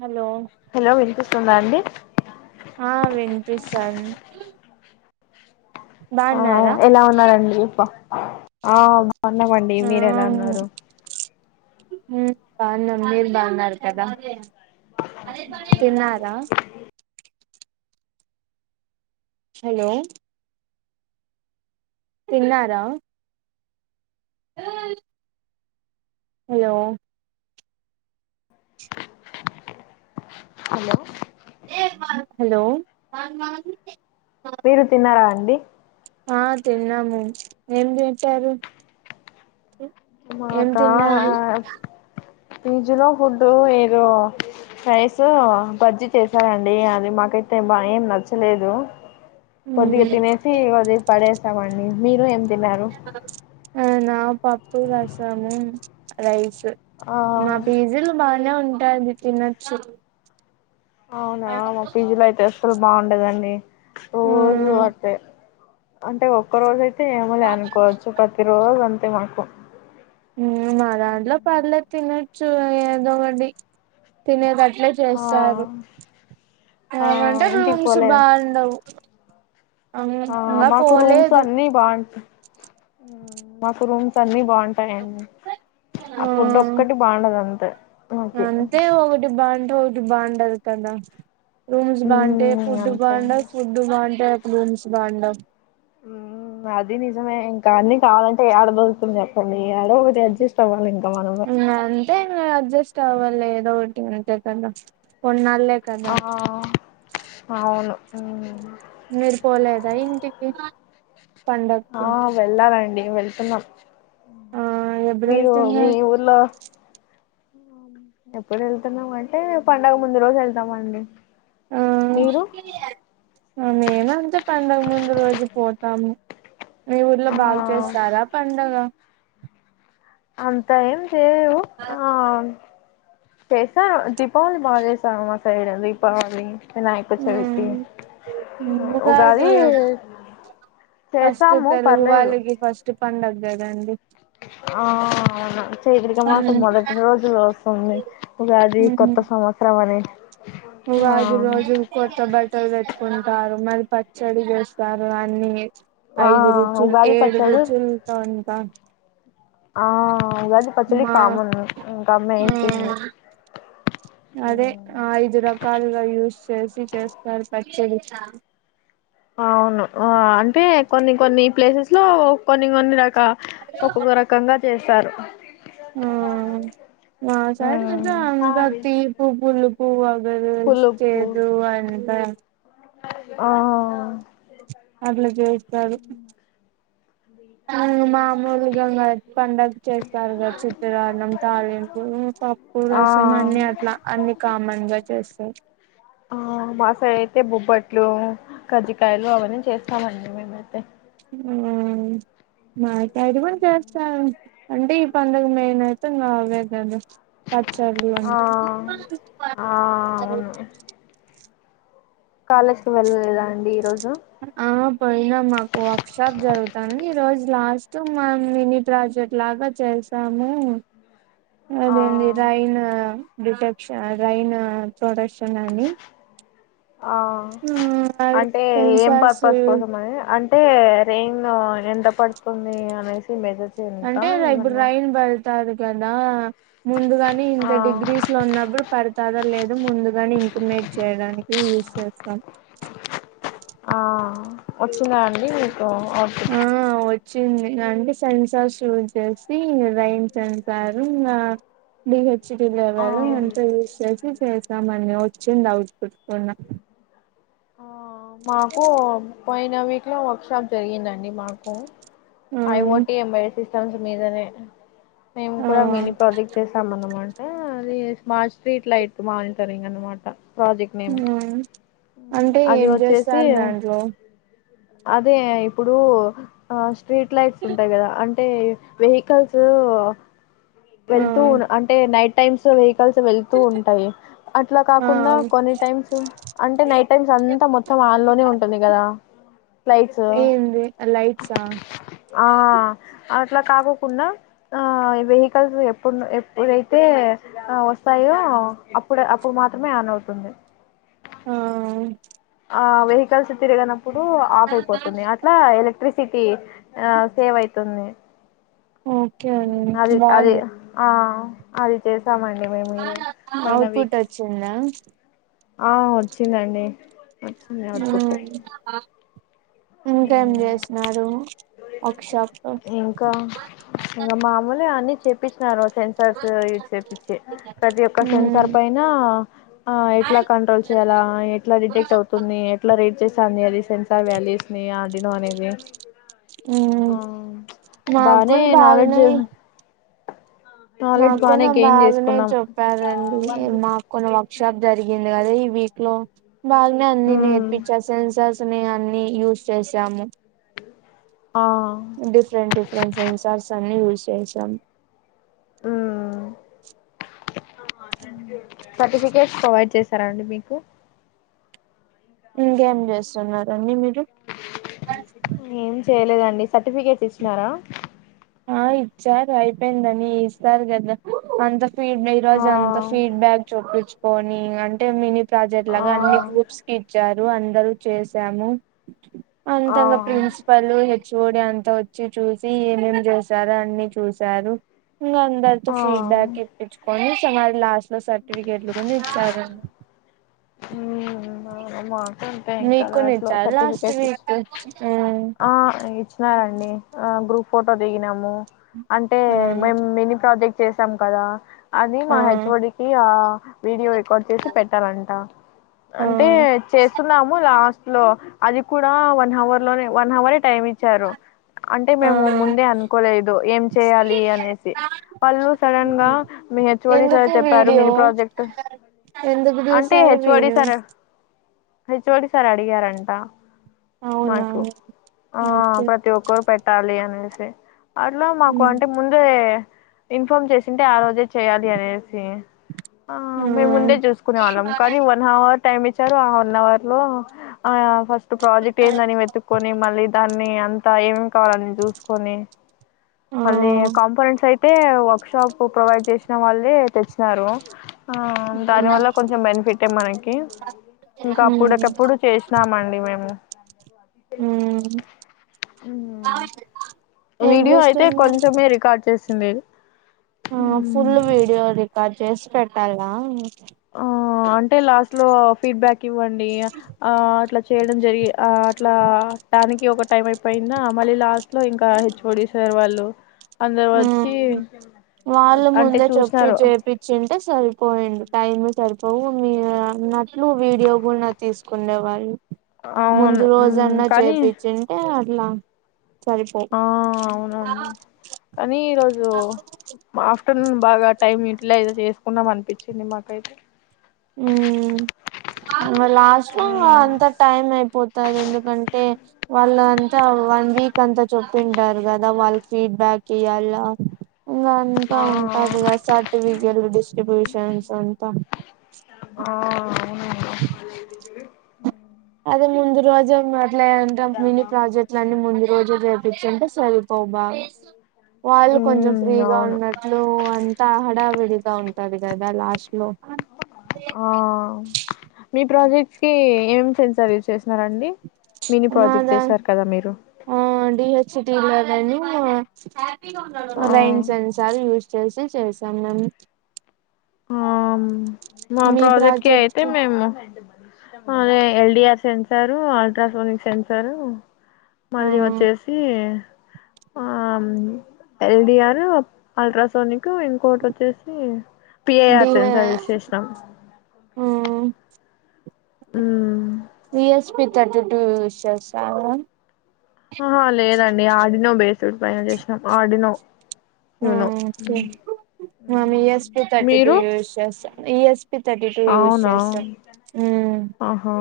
Hello hello వినిపిస్తుందా అండి ఆ విన్ పిస్తోంది ఆ ఎలా ఉన్నారండి ఆ బాగున్నామండి మీరు ఎలా ఉన్నారు మ్మ్ బానే ఉన్నాం మీరు బాగున్నారు కదా తిన్నారా హలో తిన్నారా అ హలో హలో హలో మీరు తిన్నారా అండి ఆ తిన్నాము ఏం పెట్టారు ఏం మాకా తిన్నారు ఫీజ్ లో ఫుడ్ ఏదో రైస్ బజ్జీ చేసాం అండి అది మాకైతే ఏం నచ్చలేదు కొద్దిగా తినేసి కొద్దిగా పడేసామండి మీరు ఏం తిన్నారు నీన పప్పు రసము రైస్ మా ఆ పిజీలో బాగా నే ఉంటాది తినొచ్చు అవునా మా పీజీలో అయితే అసలు బాగుండదండి రోజూ అంతే అంటే ఒక్క రోజు అయితే ఏమో లే అనుకోవచ్చు ప్రతి రోజు అంతే మాకు మ్మ్ దాంట్లో పర్లేదు తినొచ్చు ఏదో ఒకటి తినేది ఆ చేస్తారు ఆ ఏమంటే ఇంటికి రూమ్స్ పోలే బాగుండవు ఆ ఇంగా మాకు రూమ్స్ పోలేదు అన్ని బాగుంటా మాకు రూమ్స్ అన్ని బాగుంటాయండి ఆ ఫుడ్ ఒక్కటి బాగుండదు అంతే మాకి అంతే ఒకటి బాగుంటే ఒకటి బాగుండదు కదా రూమ్స్ బాగుంటే మ్మ్ ఫుడ్ అంతే అండి బాగుండదు ఫుడ్ బాగుంటే రూమ్స్ బాగుండవ్ మ్మ్ అది నిజమే ఇంకా అన్ని కావాలంటే యడ దొరుకుతుందో అర్థమే కాదు యాడొ ఒకటి అడ్జస్ట్ అవాలి ఇంకా మనము కావల్ల ఏదో ఒకటి అంత కన్న [unintelligible] ఆ అవును మీరు పోలేదా ఇంటికి ఆ పండక్కి వెళ్ళాలండి వెళ్తున్నాం ఆ ఎప్పుడు మీరు మీ వెళ్తున్నారు ఊర్లో ఎప్పుడు వెళ్తున్నాం అంటే పండుగ ముందు రోజు వెళ్తామ అండి ఓ నిను అంతే పండుగ ముందు రోజు పోతాను మీ ఊర్లో ఆ బాగు చేస్తారా పండుగ అంతా ఏం నాకు [unintelligible] చేసా దీపావళి బాగ చేస్తా మండి మా సైడ్ మిగతా వాన్ని వినాయకచవితి ఉమ్ ఉగాది చేసాము పర్లేదు పస్ట్ పండుగ కదండి అ అవును చైత్రిక మాసం ఉమ్ మొదటి రోజున వస్తుంది ఉగాది కొత్త సంవత్సరం అని ఉగాది ఆ రోజు కొత్త బట్టలు కట్టు కుంటారు మరి పచ్చడి చేస్తారు అన్ని ఆ ఐదు రుచులు ఉగాది ఏడు పచ్చడి రుచుల పంట ఆ ఉగాది పచ్చడి కమెన్ ఏ ఇంకా ఆ నిను తిన్ను అదే ఐదు రకాలుగా యూస్ ఎసి చేస్తారు పచ్చడి అవును అంటే కొన్ని కొన్ని ప్లేసెస్ లో కొన్ని కొన్ని రక ఒక్కొక్క రకంగా చేస్తారు ఆ మా [unintelligible] తీపు పులుపు పులుపు చేదు అంట ఆ అట్లా జెస్తది మ్ మామూలుగాంగ పండగ చేస్తారు కద చిత్రానం తాళింపు పప్పు పు ఆ రసం అన్ని అట్లా అన్ని కామన్ గా చేస్తాయి ఆ మా సైడ్ అయితే బొబ్బట్లు కజ్జికాయలు అవన్నీ చేస్తామండి మేమైతే మ్ మా సైడ్ కూడా చేస్తారు అంటే ఈ పండుగ మేయిన్ అయితే ఇంకా అవే కదా పచ్చర్లు ఆ అండి ఆ అవును కాలేజ్కి వెళ్ళలేదా అండి ఈరోజు ఆ పోయినా మాకు వర్క్షాప్ జరుగుతాంది ఈ రోజ్ లాస్ట్ మం మినీ ప్రాజెక్ట్ లాగా చేసాము అదేంది ఆ రైన్ డిటెక్ రైన్ ప్రొడక్షన్ అని ఆ అది అంటే ఏం సెన్సార్స్ పర్పస్ యూస్ కోసం అది అంటే రెయిన్ ఎంత పడుతుంది అనేసి మెజర్ చేయనికా ఏమన్న కాదు కదా ముందుగాని ఆ ఇంత డిగ్రీస్ లో ఉన్నప్పుడు పడతాదో లేదు ముందుగాని ఇం ఇంటిమేట్ చేయడానికి యూస్ చేస్తాం ఆ వచ్చిందా అండి మీకు ఔట్పుట్ ఆ వచ్చింది అంటే సెన్సార్ షూస్ చేసి రైన్ సెన్సార్ ఇంకా లి హెచ్ చ్చటీలు ఆ ఎవరు అంత యూస్ చేసి చేశామండి వచ్చింది ఔట్పుట్ కూడా ఆ మాకు పోయిన వీక్ లో వర్క్ షాప్ జరిగిందండి మాకు ఆ I O T embedded systems మీదనే మేము ఆ కూడా మిని ప్రాజెక్ట్ చేసాం అన్నమాట అది స్మార్ట్ స్ట్రీట్ లైట్ మానిటరింగ్ అన్నమాట మ్ అంటే అది ఏం వచ్చేసి చేస్తారు దాంట్లో అదే ఇప్పుడు ఆ స్ట్రీట్ లైట్స్ ఉంటాయి కదా అం టె వెహికల్స్ ఆ వెళ్తూ అంటే నైట్ టైమ్స్ వెహి కల్స్ వెళ్తూ ఉంటాయి అట్లా ఆ కాకుండా కొన్ని టైమ్స్ అంటే నైట్ టైమ్స్ అంత మొత్తం వాన్ లోనే ఉంటుంది కదా ఫ్లైట్స్ ఏంది లైట్సా ఆ అట్లా కాకోకుండా ఆ వెహి కల్స్ ఎప్పుడు ఎప్పుడైతే వస్తాయో అప్పుడు అప్పుడు మాత్రమే ఆన్ అవుతుంది ఆ ఆ వెహికల్స్ తిరిగనప్పుడు ఆఫ్ అయిపోతుంది అట్లా ఎలక్ట్రిక్ సిటి ఆ సేవ్ అవుతుంది ఓకే అండి అది అది బాగుంది ఆ అది చే స్తామండి మేము మీరు పోయిన అవుట్పుట్ వీక్ వచ్చిందా ఆ వచ్చిందండి వచ్చింది ఔట్పుట్ ఇంకేం చేసినారు వర్క్ షాప్ లో ఇంకా ఇంకా మామూలే అన్ని చేపించినారు సెన్సార్స్ యూజ చేపిచ్చి ప్రతి ఒక్క సెన్సార్ పైన ఆ ఎట్లా కంట్రోల్ చేయాల ఎట్లా డిటెక్ట్ అవుతుంది ఎట్లా రేట్ చే సందది సెన్సార్ వాల్యూస్ ని అడినోనివి ఆ మా బానే అక్కను నాలెడ్జ్ నాలెడ్జ్ బానే మాకున్న గెయిన్ బాగానే చేసుకున్నాం చెప్పారండి మాకున్న వర్షాప్ జరిగింది కదా ఈ వీక్ లో బాగానే అన్ని ఉమ్ నేర్పించారు సెన్సార్ నీ అన్ని యూస్ చేసాము ఆ డిఫరెంట్ డిఫరెంట్ సెన్సార్స్ అన్ని యూస్ చేశాం సర్టిఫికెట్స్ ప్రొవైడ్ చేశారాండి మీకు ఇంకేం చూస్తున్నరండి మీరు ఏం చేయలేదండి సర్టిఫికేట్ ఇచ్చినారా ఆ ఇచ్చారు అయిపోయిందని ఇస్తారు గదా అంత ఫీడ్ ఆ ఈరోజు అంత ఫీడ్ బ్యాక్ చూపించుకొని అంటే మీ ప్రాజెక్ట్ ఆ లాగా అన్ని గ్రూప్స్ కి ఇచ్చారు అందరూ చేసాము ఆ అంతంగా ప్రిన్సిపల్ హెచ్ఓడి అంతా వచ్చి చూసి ఏమేం చేశారా అన్ని చూసారు ఇంగ అందరితో ఆ ఫీడ్బ్యాక్ ఇప్పించుకొని సుమారు లాస్ట్ సర్టిఫికెట్లు కొన్ని ఇచ్చారు మా మాకు అంతే ఇంకా మీకు కదా కూడా అసలు ఇచ్చారు లాస్ట్ సర్టిఫికేట్స్ వీక్ ఆ ఆ ఇచ్చినారండి ఆ గ్రూప్ ఫోటో దిగినమూ అంటే ఆ మేము మిని ప్రాజెక్ట్ చేసాం కదా అది మా హెచ్ఓడికి ఆ వీడియో రికార్డ్ చేసి పెట్టాలంటా ఆ అంటే చేస్తున్నాము లాస్ట్ లో అది కూడా వన్ అవర్ లోనే వన్ అవరే టైమ్ ఇచ్చారు అంటే ఆ మేము ముందే అనుకోలేదు ఏం చేయాలి అనేసి వాళ్ళు సడన్ గా మీ హెచ్చుఓడి సార్ ఎందుకు చెప్పారు మిని వీడియో ప్రాజెక్ట్ ఎందుకు అంటే చేశారు హెచ్ఓడి వీడు సార్ హెచ్ఓడి సార్ అడిగారంట అవునా మాకు ఆ ఓకే ప్రతి ఒక్కరు పెట్టాలి అనేసి అట్లా మాకు అంటే ముందే ఇన్ ఫాం చేసింటే ఆ రోజే చేయాలి అనేసి ఆ మేము ముందే చూసుకునే వాళ్ళం కానీ వన్ హవర్ టైమ్ ఇచ్చారు ఆ వన్ అవర్ లో ఆ ఫస్ట్ ప్రాజెక్ట్ ఏందని వెతు మళ్లి దాన్ని అంత ఏం ఏమేం కావాలి చూసుకొని ఆ మళ్లి కాన్ఫిడెన్స్ అయితే వర్క్ షాప్ ప్రొవైడ్ చేసిన వాళ్ళే తెచ్చారు ఆ దాని వల్ల కొంచెం బెనిఫిటే మనకి ఇంకా ఉమ్ అప్పుడకప్పుడు చేసినామండి మేము ఉ్మ్ ఏం వీడియో అయితే చేస్తున్నారు కొంచమే రికార్డ్ చేస్తుండేది ఆ ఫుల్ వీడియో రికార్డ్ చేసి పెట్టాలా ఆ అంటే లాస్ట్ లో ఫీడ్బ్యాక్ ఇవ్వండి ఆ అట్లా చేయడం జరిగి ఆ అట్లా దానికి ఒక టైం అయిపోయిందా మళ్ళీ లాస్ట్ లో ఇంకా హెచ్ఓడి సార్ వాళ్ళు అందరు వచ్చి వాళ్ళు అంటే ముందే చెప్పి చూసినారు చేపిచ్చింటే సరిపోయేది టైమ్ సరిపోవు మీరు అన్నట్లు వీడియో కూడా తీసుకునే వాళ్ళు అవును ముందు మ్మ్. రోజన్నా కానీ చేపిచ్చింటే లా సరిపోవు ఆ క అవునవును కానీ ఈరోజు ఆఫ్టర్నూన్ బాగా టైం యూటిలైజ్ చేసుకున్నాం అనిపించింది మాకైతే ఉమ్మ్ ఇంగ లాస్ట్ మ్మ్. అంత టైం అయిపోతాది ఎందుకంటే వాళ్ళ అంతా వన్ వీక్ అంతా చెప్పింటారు కదా వాళ్ళు ఫీడ్బ్యాక్ ఇయ్యాల ఇంకా అంతా ఆ ఉంటది గా సర్టిఫికెట్ డిస్ట్రిబ్యూషన్స్ అంతా ఆ అవునా అదే ముందు రోజే మాట్లా దాని మిని ప్రాజెక్టులన్నీ ముందు రోజు చేర్పించింటే సరిపోవు బాగ వాళ్ళు కొంచెం హ్మ్ ఫ్రీగా అవును ఉన్నట్లు అంతా హడావిడిగా ఉంటాది కదా లాస్ట్ లో ఆ మీ ప్రాజెక్ట్స్ కి ఏం సెన్సర్ యూస్ చేస్తా రండి మిని ప్రాజెక్ట్ మాదా చేశారు కదా మీరు లర్ అనూ ఆ రైన్స్ అని సార్ చూ చేసా చేసా అన ఉమ్మ్ మా ప్రాజెక్ట్ కి అయితే మేము అ ఎల్డిఆర్ సెన్సారు అల్ట్రాసోనిక్ సెన్సారు ఆ మళ్ళీ వచ్చేసి ఆ ఆ ఎల్ డి ఆర్ అల్ట్రాసౌనిక్ ఇంకోటొచ్చేసి పి ఐ ఆర్ డిహె చెన్సార్ యూస్ చేసినం ఆ మ్మ్ P S P thirty two use చేస్తాము ఆహ లేదండి ఆడినో బేస్ పైన చేసినాం Arduino okay E S P thirty two మీరు యూస్ చేస్త U S thirty two use అవునా చేస్త ఉమ్ ఆహా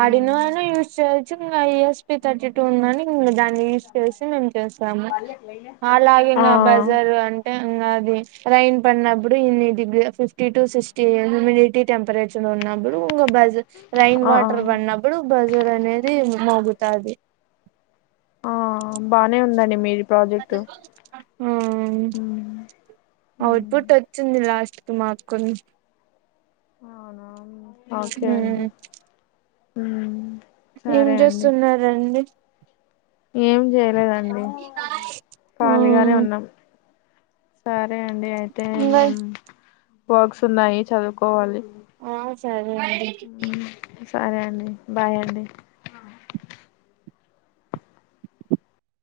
ఆడినో అన యూస్ చెయ్ E S P thirty two ఉన్నాని ఇంగ దాన్ని యూస్ చేసి మేము చేసాము ఆ అలాగింగ బజారు అంటే ఇంగది అది రైన్ పడినప్పుడు ఇన్ని degree fifty to sixty humidity temperature నబుడు ఇంగ బజ్ రైన్ ఆ వాటర్ పడినప్పుడు బజర్ అనేది మోగుతాది ఆ బానే ఉందండి మీరు మ్మ్. ఆ మ్మ్. ఔట్పుట్ వచ్చింది లాస్ట్ టు మాకున్ అవునా ఓకే అండి ఏం సరే అండి చేస్తున్నరండి ఏం జెయలేదండి ఆ కాలీగానే ఉన్నాం సరే అండి అయితే ఇంగ వొర్క్స్ ఉన్నాయి చదువుకోవాలి ఆ సరే అండి మ్మ్. సరే అండి బాయ్ అండి